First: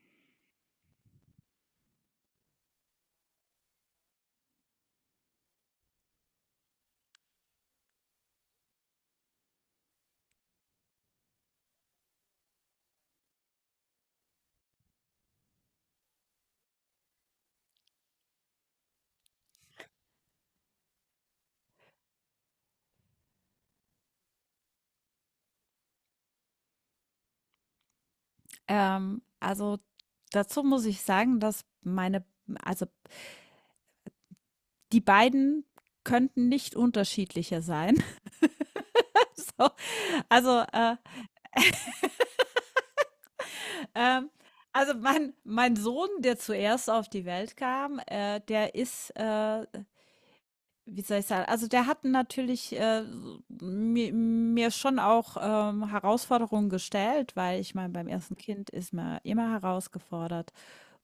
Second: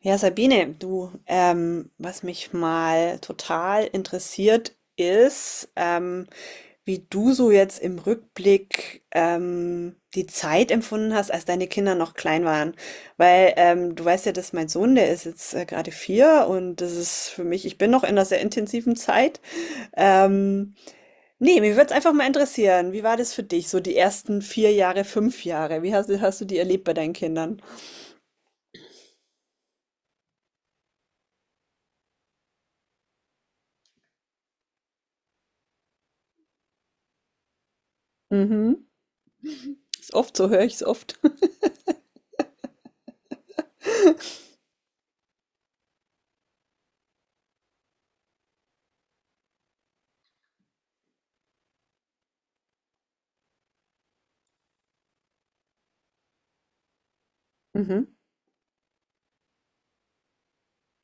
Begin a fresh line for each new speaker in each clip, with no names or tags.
Ja, Sabine, du, was mich mal total interessiert ist, wie du so jetzt im Rückblick die Zeit empfunden hast, als deine Kinder noch klein waren. Weil du weißt ja, dass mein Sohn, der ist jetzt gerade vier und das ist für mich, ich bin noch in einer sehr intensiven Zeit. Ähm, Nee, mir würde es einfach mal interessieren, wie war das für dich, so die ersten vier Jahre, fünf Jahre? Hast du die erlebt bei deinen Kindern?
Ähm, also, dazu muss ich sagen, dass meine also, die beiden könnten nicht unterschiedlicher sein.
Mhm.
So,
Ist oft, so höre
also,
ich es
äh,
oft.
ähm, also mein Sohn, der zuerst auf die Welt kam, der wie soll ich sagen? Der hat natürlich, so mir schon auch, Herausforderungen gestellt, weil ich meine,
Mhm.
beim ersten Kind ist man immer herausgefordert.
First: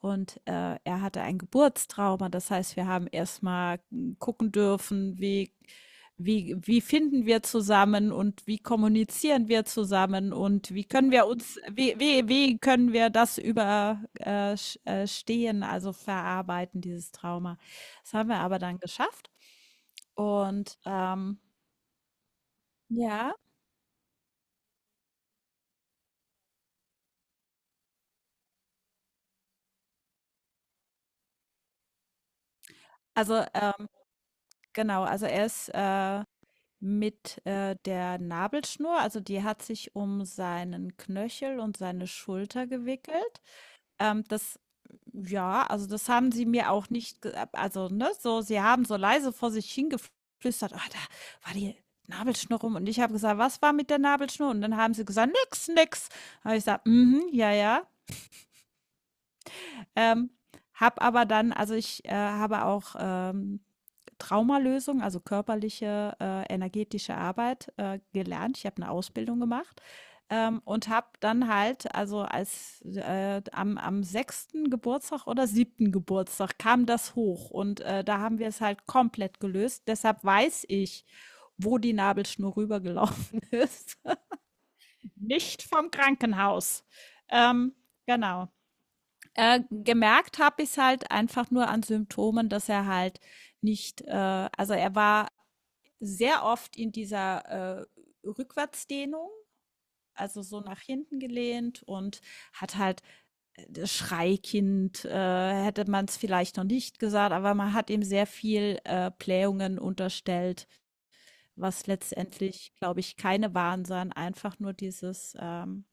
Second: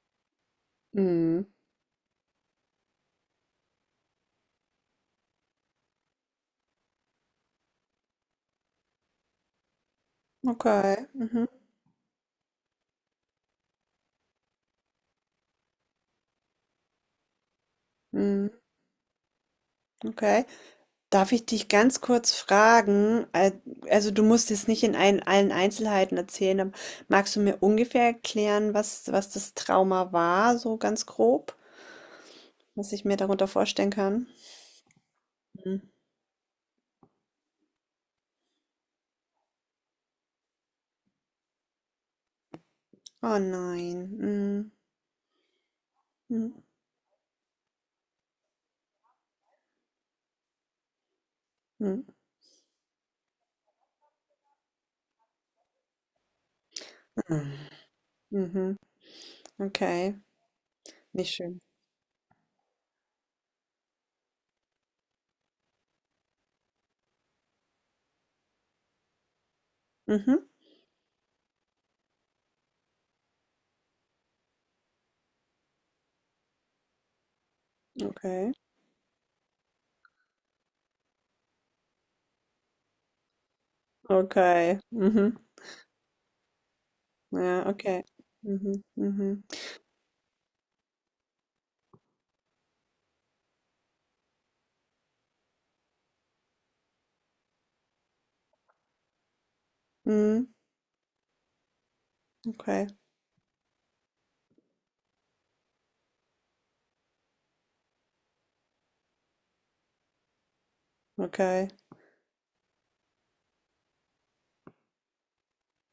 Und, er hatte ein
Mhm.
Geburtstrauma. Das heißt, wir haben erstmal gucken dürfen, wie finden wir zusammen und wie kommunizieren wir zusammen und wie
Okay.
können wir
Mhm.
uns wie wie wie können wir das überstehen, also verarbeiten, dieses Trauma. Das haben wir
Mhm.
aber dann geschafft.
Okay.
Und,
Darf
ähm,
ich dich ganz kurz fragen?
ja,
Also du musst es nicht in allen Einzelheiten erzählen, aber magst du mir ungefähr erklären, was das Trauma war, so ganz grob, was ich mir
also,
darunter
ähm,
vorstellen kann?
genau, also er ist,
Mhm.
mit, der Nabelschnur also die hat sich um seinen Knöchel und seine Schulter
Oh
gewickelt.
nein.
Das
Mhm.
ja, also das haben sie mir auch nicht ge also, ne, so sie haben so leise vor sich hingeflüstert: „Ah, da war die
Mhm.
Nabelschnur rum.“ Und ich habe gesagt: „Was war mit der Nabelschnur?“ Und dann haben sie gesagt: „Nix, nix.“ Habe ich gesagt: „Mhm, ja,
Mhm.
ja.“
Mhm. Okay.
Ähm, habe aber
Nicht
dann
schön.
habe auch, Traumalösung, also körperliche, energetische Arbeit, gelernt. Ich habe eine Ausbildung gemacht,
Mhm.
und habe dann halt am 6. Geburtstag oder siebten Geburtstag kam das hoch und, da haben wir
Okay.
es halt komplett gelöst. Deshalb weiß ich, wo die Nabelschnur rübergelaufen ist.
Okay. Mhm.
Nicht vom Krankenhaus.
Ja,
Ähm,
okay.
genau.
Mhm. Mhm.
Gemerkt habe ich es halt einfach nur an Symptomen, dass er halt nicht, also er war sehr oft in dieser Rückwärtsdehnung, also
Mhm.
so nach hinten gelehnt, und hat
Okay.
halt das Schreikind, hätte man es vielleicht noch nicht gesagt, aber man hat ihm sehr viel Blähungen unterstellt,
Okay.
was letztendlich, glaube ich, keine waren, sondern einfach nur dieses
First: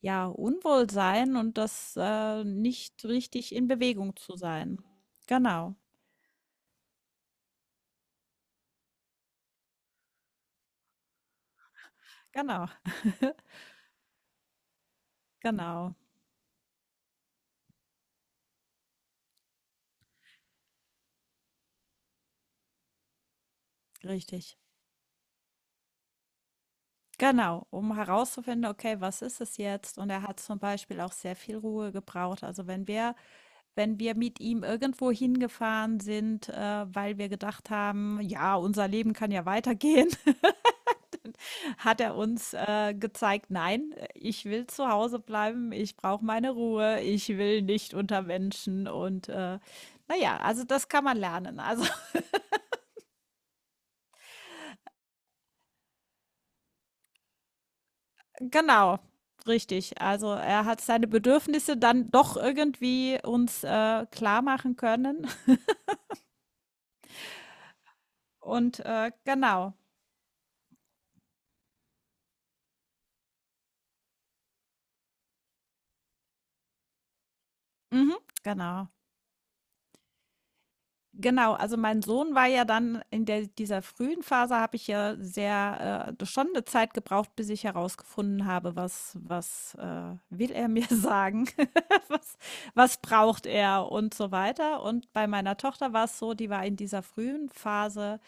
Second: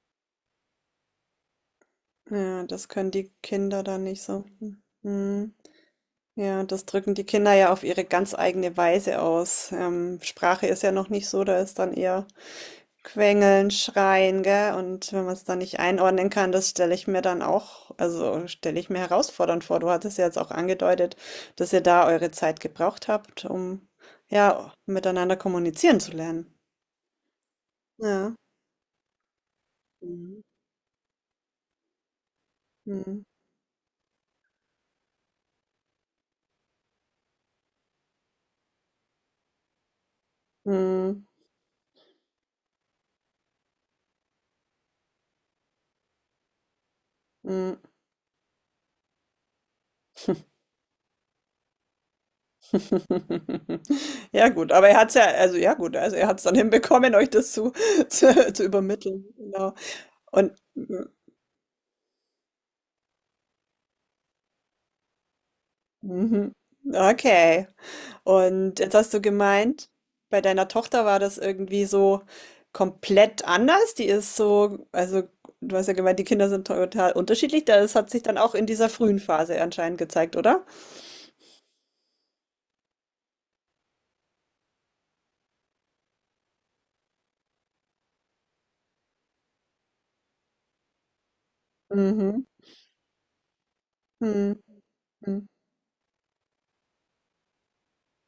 ja, Unwohlsein und das,
Ja, das
nicht
können die
richtig in
Kinder dann
Bewegung
nicht
zu
so.
sein.
Hm. Hm.
Genau,
Ja, das drücken die Kinder ja auf ihre ganz eigene Weise aus. Sprache ist ja noch nicht so, da ist dann eher
genau,
Quengeln, Schreien, gell? Und wenn man es dann nicht
genau,
einordnen kann, das stelle ich mir dann auch, also stelle ich mir herausfordernd vor. Du hattest ja jetzt auch angedeutet, dass ihr da eure Zeit gebraucht habt, um
richtig.
ja miteinander kommunizieren zu lernen.
Genau, um
Ja.
herauszufinden, okay, was ist es jetzt? Und er hat
Mhm.
zum Beispiel auch sehr viel Ruhe gebraucht.
Mhm.
Wenn wir mit ihm irgendwo hingefahren sind, weil wir gedacht haben, ja, unser Leben kann ja weitergehen.
Mhm.
Hat er uns gezeigt, nein, ich will zu Hause bleiben, ich brauche meine Ruhe, ich will
Mhm.
nicht unter Menschen, und naja, also das kann man lernen. Also
Ja gut, aber er hat's ja also ja gut, also er hat's dann hinbekommen, euch das zu zu
genau,
übermitteln, genau.
richtig. Also
Und
er hat seine Bedürfnisse dann doch irgendwie uns klar machen können.
mhm, okay. Und
und
jetzt
äh,
hast du
genau,
gemeint, bei deiner Tochter war das irgendwie so komplett anders. Die ist so also du hast ja gemeint, die Kinder sind total unterschiedlich. Das hat
mhm,
sich dann auch in
genau.
dieser frühen Phase anscheinend gezeigt, oder?
Genau, also mein Sohn war ja dann in der dieser frühen Phase habe ich ja sehr schon eine Zeit gebraucht, bis ich herausgefunden habe, was will er mir sagen? Was
Mhm.
braucht er und so
Mhm.
weiter. Und bei
Mhm.
meiner Tochter war es so, die war in dieser frühen Phase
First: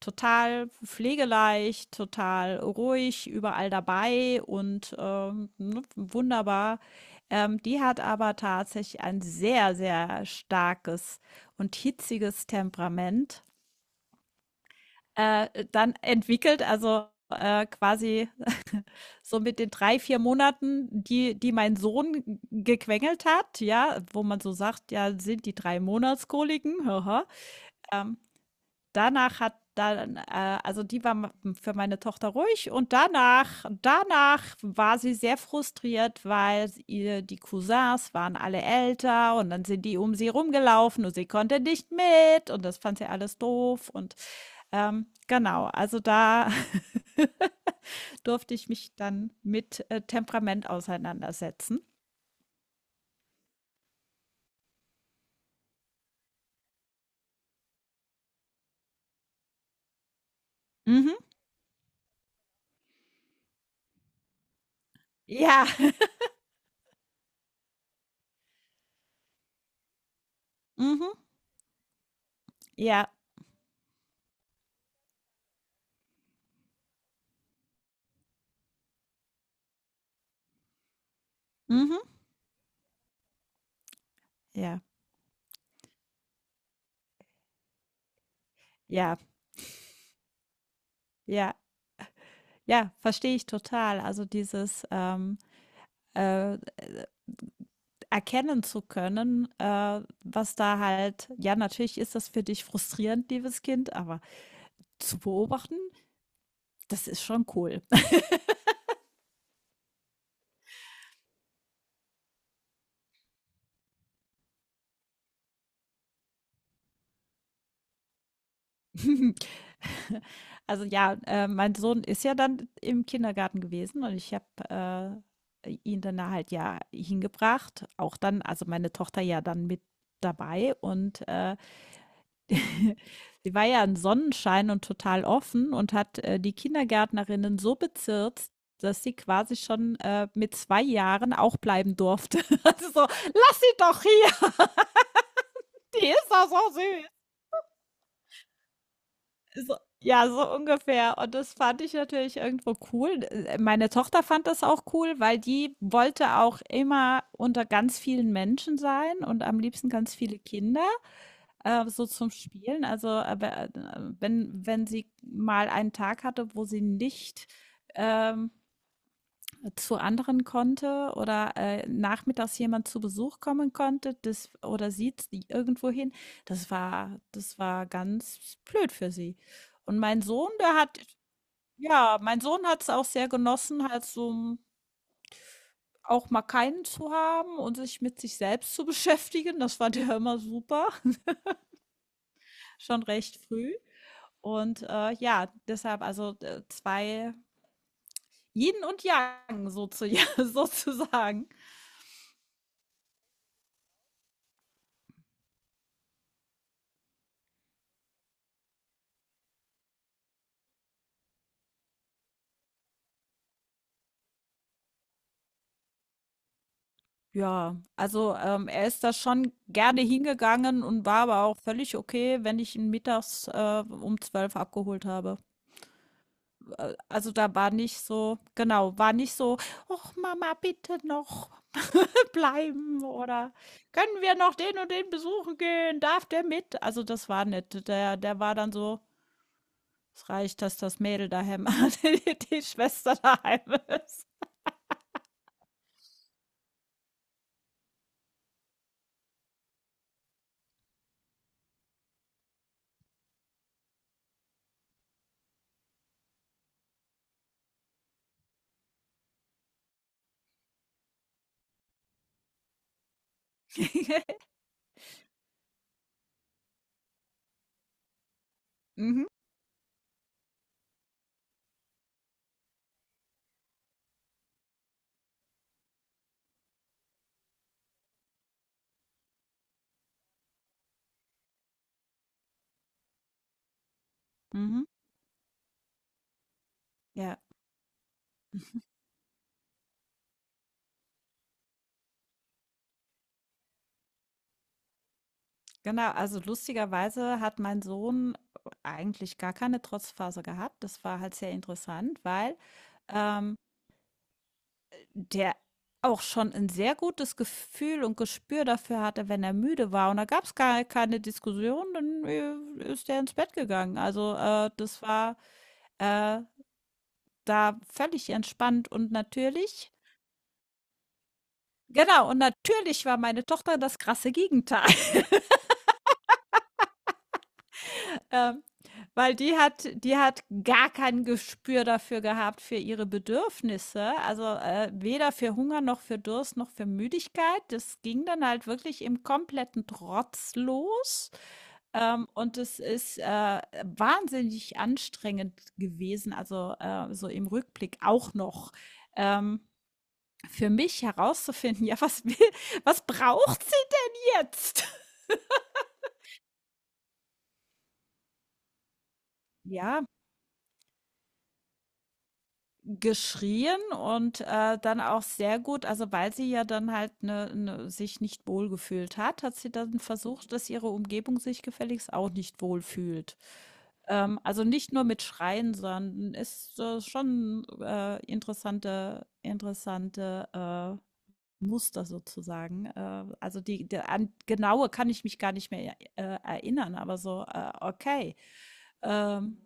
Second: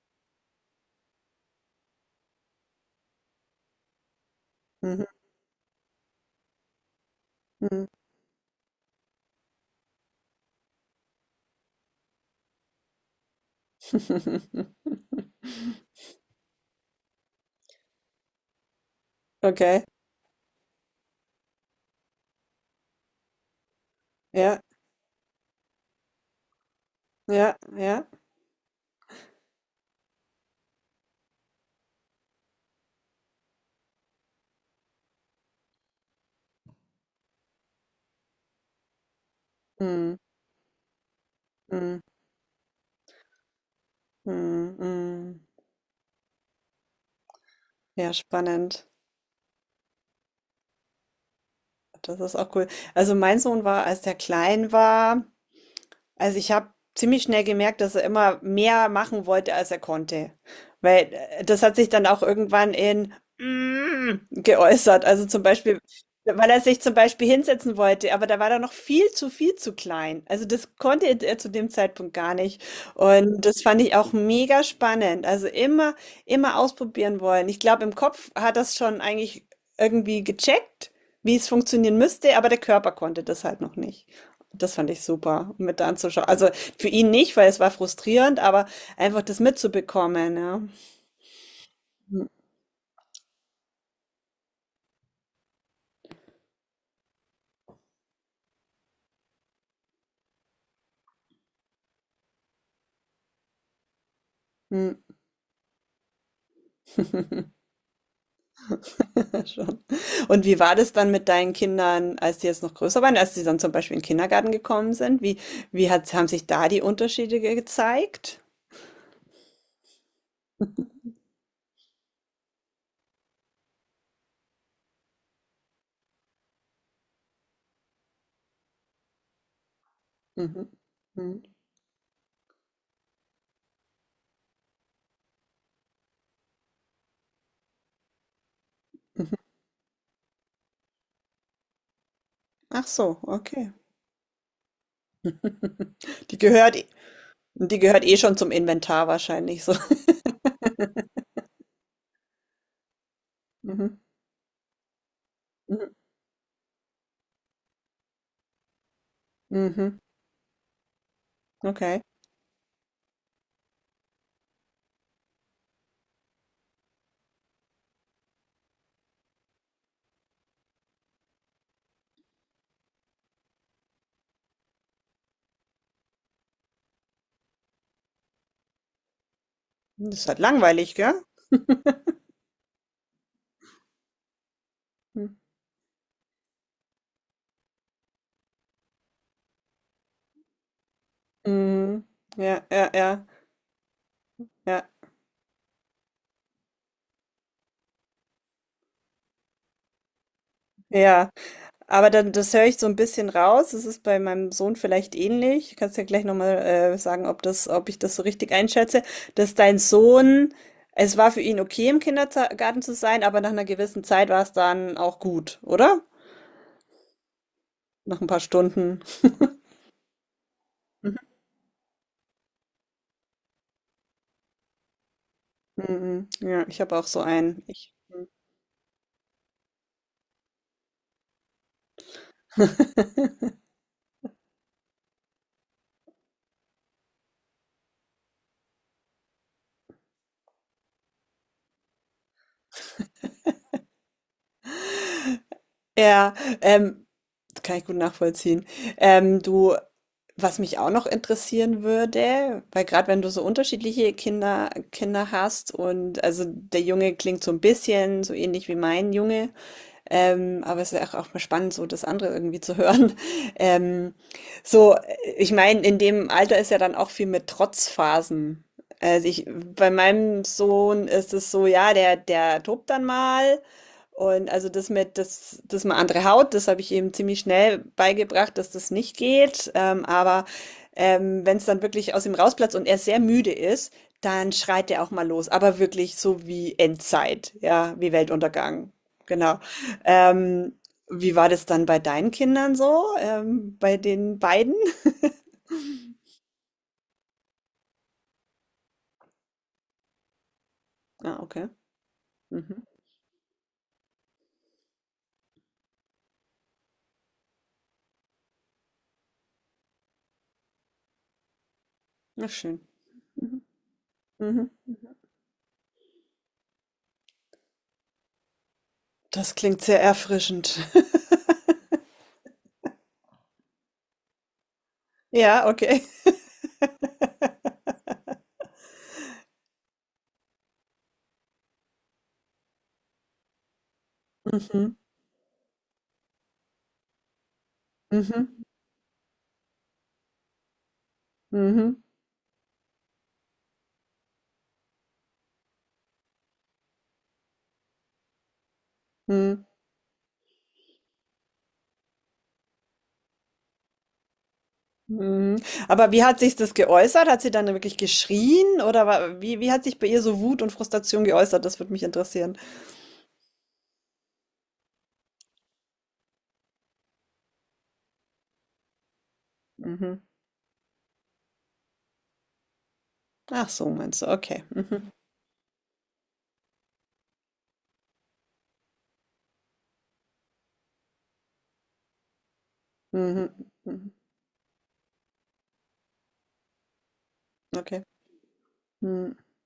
total pflegeleicht, total ruhig, überall dabei, und
Mhm.
ne, wunderbar. Die
Mhm.
hat aber tatsächlich ein sehr, sehr starkes und hitziges Temperament. Dann entwickelt, quasi, so mit den
Okay.
drei, vier Monaten, die mein Sohn gequengelt hat, ja, wo man so
Ja.
sagt, ja, sind die drei Monatskoliken, haha.
Ja. Ja.
ähm, Danach hat dann die war ma für meine Tochter ruhig, und danach war sie sehr frustriert, weil ihr die Cousins waren alle älter, und dann sind die um
Mhm,
sie rumgelaufen und sie konnte nicht
mhm,
mit, und das fand sie alles doof, und,
mhm, mhm.
genau, also da
Ja,
durfte ich
spannend.
mich dann mit, Temperament auseinandersetzen.
Das ist auch cool. Also mein Sohn war, als der klein war, Also, ich habe ziemlich schnell gemerkt, dass er immer mehr machen wollte, als er konnte. Weil,
Mhm.
das hat sich dann auch irgendwann in "Mm" geäußert. Also, zum
Ja.
Beispiel, weil er sich zum Beispiel hinsetzen wollte, aber da war er noch viel zu klein. Also, das konnte
Mhm.
er zu dem Zeitpunkt gar nicht.
Ja.
Und das fand ich auch mega spannend. Also, immer ausprobieren wollen. Ich glaube, im Kopf hat das schon eigentlich irgendwie gecheckt, wie es funktionieren
Mhm.
müsste, aber der Körper konnte das halt noch nicht. Das
Ja.
fand ich super um mit anzuschauen. Also für ihn nicht, weil es war frustrierend, aber
Ja.
einfach das mitzubekommen, ja.
Ja. Ja, verstehe ich total. Also dieses, äh, erkennen zu können, was da halt, ja, natürlich ist das für dich frustrierend, liebes Kind, aber
Hm.
zu beobachten, das ist schon cool.
Schon. Und wie war das dann mit deinen Kindern, als die jetzt noch größer waren, als sie dann zum Beispiel in den Kindergarten gekommen sind? Wie hat, haben sich da die Unterschiede gezeigt?
Mein Sohn ist ja dann im Kindergarten gewesen, und ich habe ihn dann da halt ja hingebracht, auch dann, also meine Tochter ja dann mit
Mhm.
dabei, und
Mhm.
sie war ja ein Sonnenschein und total offen und hat die Kindergärtnerinnen so bezirzt, dass sie
Mhm.
quasi schon mit zwei Jahren auch bleiben durfte.
Ach
Also so,
so,
lass
okay.
sie doch hier, die ist
Die
doch so
gehört, eh-
süß.
die gehört eh schon zum Inventar wahrscheinlich so.
So, ja, so ungefähr. Und das fand ich natürlich irgendwo cool. Meine
Mhm.
Tochter fand das auch cool, weil die
Mhm.
wollte auch immer unter ganz vielen Menschen sein und am liebsten
Mhm.
ganz viele Kinder.
Okay.
So zum Spielen? Wenn sie mal einen Tag hatte, wo sie nicht ähm, zu anderen konnte oder nachmittags jemand zu Besuch kommen konnte, das oder sie irgendwo hin, das war ganz blöd für sie. Und
Das
mein
ist halt
Sohn, der
langweilig,
hat,
gell?
ja, mein Sohn hat es auch sehr genossen, halt so auch mal keinen zu haben und sich mit sich selbst zu beschäftigen. Das fand er immer super,
Mhm. Ja, ja,
schon
ja,
recht früh. Und,
ja,
ja, deshalb 2 Yin und Yang sozu
ja.
sozusagen.
Aber dann, das höre ich so ein bisschen raus. Es ist bei meinem Sohn vielleicht ähnlich. Du kannst ja gleich nochmal sagen, ob ich das so richtig einschätze, dass dein Sohn, es war für ihn okay, im Kindergarten zu sein, aber nach einer gewissen Zeit war es dann auch gut, oder?
Ja,
Nach ein paar
er
Stunden.
ist da schon gerne hingegangen und war
Mhm.
aber auch völlig okay, wenn ich ihn mittags, um 12 abgeholt habe.
Mhm. Ja, ich habe auch so
Da
einen.
war
Ich.
nicht so genau, war nicht so: „Och, Mama, bitte noch bleiben“ oder „Können wir noch den und den besuchen gehen? Darf der mit?“ Also, das war nett. Der war dann so: Es reicht, dass das Mädel daheim, die Schwester daheim ist.
Ja, ähm, das kann ich gut nachvollziehen. Du, was mich auch noch interessieren würde, weil gerade wenn du so unterschiedliche Kinder hast und also der Junge klingt so ein bisschen so ähnlich wie mein Junge, aber es ist ja auch, auch mal spannend, so das andere irgendwie zu hören. Ähm, ich meine, in dem Alter ist ja dann auch viel mit Trotzphasen.
Mhm.
Also ich, bei meinem Sohn ist es so, ja, der tobt dann mal. Und also das mal andere Haut, das habe ich ihm ziemlich schnell beigebracht, dass das nicht geht. Aber wenn es dann wirklich aus ihm rausplatzt und er sehr müde ist, dann
Mhm.
schreit er auch mal los. Aber wirklich so wie
Ja,
Endzeit, ja, wie Weltuntergang. Genau. Ähm, wie war das dann bei deinen Kindern so, bei den beiden?
genau. Also lustigerweise hat mein Sohn eigentlich gar keine Trotzphase gehabt. Das war halt
Ah,
sehr
okay.
interessant, weil
Mhm.
ähm, der auch schon ein sehr gutes Gefühl und Gespür dafür hatte, wenn er müde war. Und da gab es gar keine Diskussion, dann
Na schön.
ist er ins Bett
Mhm.
gegangen.
Mhm.
Das war äh, da völlig entspannt und
Das klingt
natürlich.
sehr erfrischend.
Genau, und natürlich war meine Tochter das krasse Gegenteil,
Ja, okay.
ähm, weil die hat gar kein Gespür dafür gehabt, für ihre Bedürfnisse, also,
Mhm.
weder für Hunger noch für Durst noch für Müdigkeit. Das ging dann
Mhm.
halt wirklich im kompletten Trotz los,
Mhm.
und es ist, wahnsinnig anstrengend gewesen, also, so im Rückblick auch noch,
Mhm.
ähm, für mich herauszufinden: „Ja, was braucht sie denn jetzt?“
Mhm. Aber wie hat sich das geäußert? Hat sie dann wirklich geschrien oder wie hat sich
Ja,
bei ihr so Wut und Frustration geäußert? Das würde mich interessieren.
geschrien und, dann auch sehr gut, also, weil sie ja dann halt, sich nicht wohlgefühlt hat, hat sie dann
Mhm.
versucht, dass ihre Umgebung sich gefälligst auch nicht wohlfühlt.
Ach so, meinst du? Okay.
Also, nicht nur
Mhm.
mit Schreien, sondern ist, schon, interessante, Muster sozusagen.
Mhm.
Die der
Mhm.
an genaue kann ich mich gar nicht mehr, erinnern, aber so,
Okay.
okay.
Mhm.
Ähm,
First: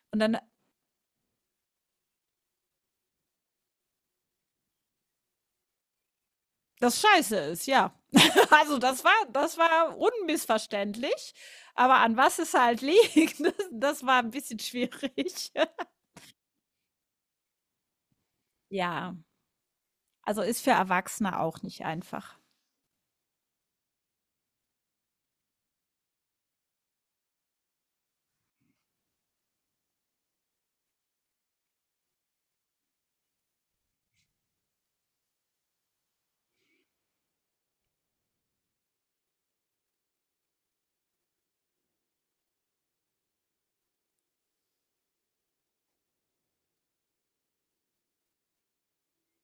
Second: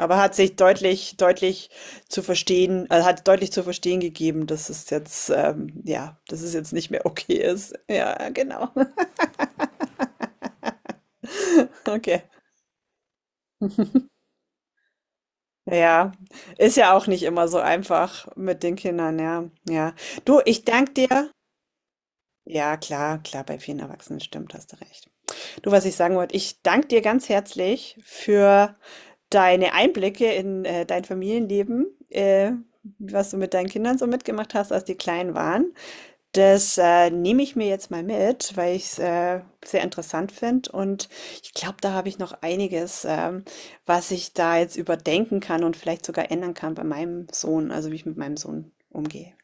Aber
und
hat
dann
sich deutlich zu verstehen also, hat deutlich zu verstehen gegeben, dass es jetzt, ja, dass es jetzt nicht
das
mehr okay
scheiße ist,
ist.
ja.
Ja, genau.
Das war unmissverständlich, aber an
Okay.
was es halt liegt, das war ein bisschen schwierig.
Ja, ist ja auch nicht immer so einfach mit den
Ja,
Kindern, ja, ja. Du,
also ist
ich
für
danke dir
Erwachsene auch nicht einfach.
ja, klar, bei vielen Erwachsenen, stimmt, hast du recht. Du, was ich sagen wollte, ich danke dir ganz herzlich für deine Einblicke in, dein Familienleben, was du mit deinen Kindern so mitgemacht hast, als die klein waren. Das, nehme ich mir jetzt mal mit, weil ich's, sehr interessant finde und ich glaube, da habe ich noch einiges, was ich da jetzt überdenken kann und vielleicht sogar ändern kann bei meinem Sohn, also wie ich mit meinem Sohn umgehe.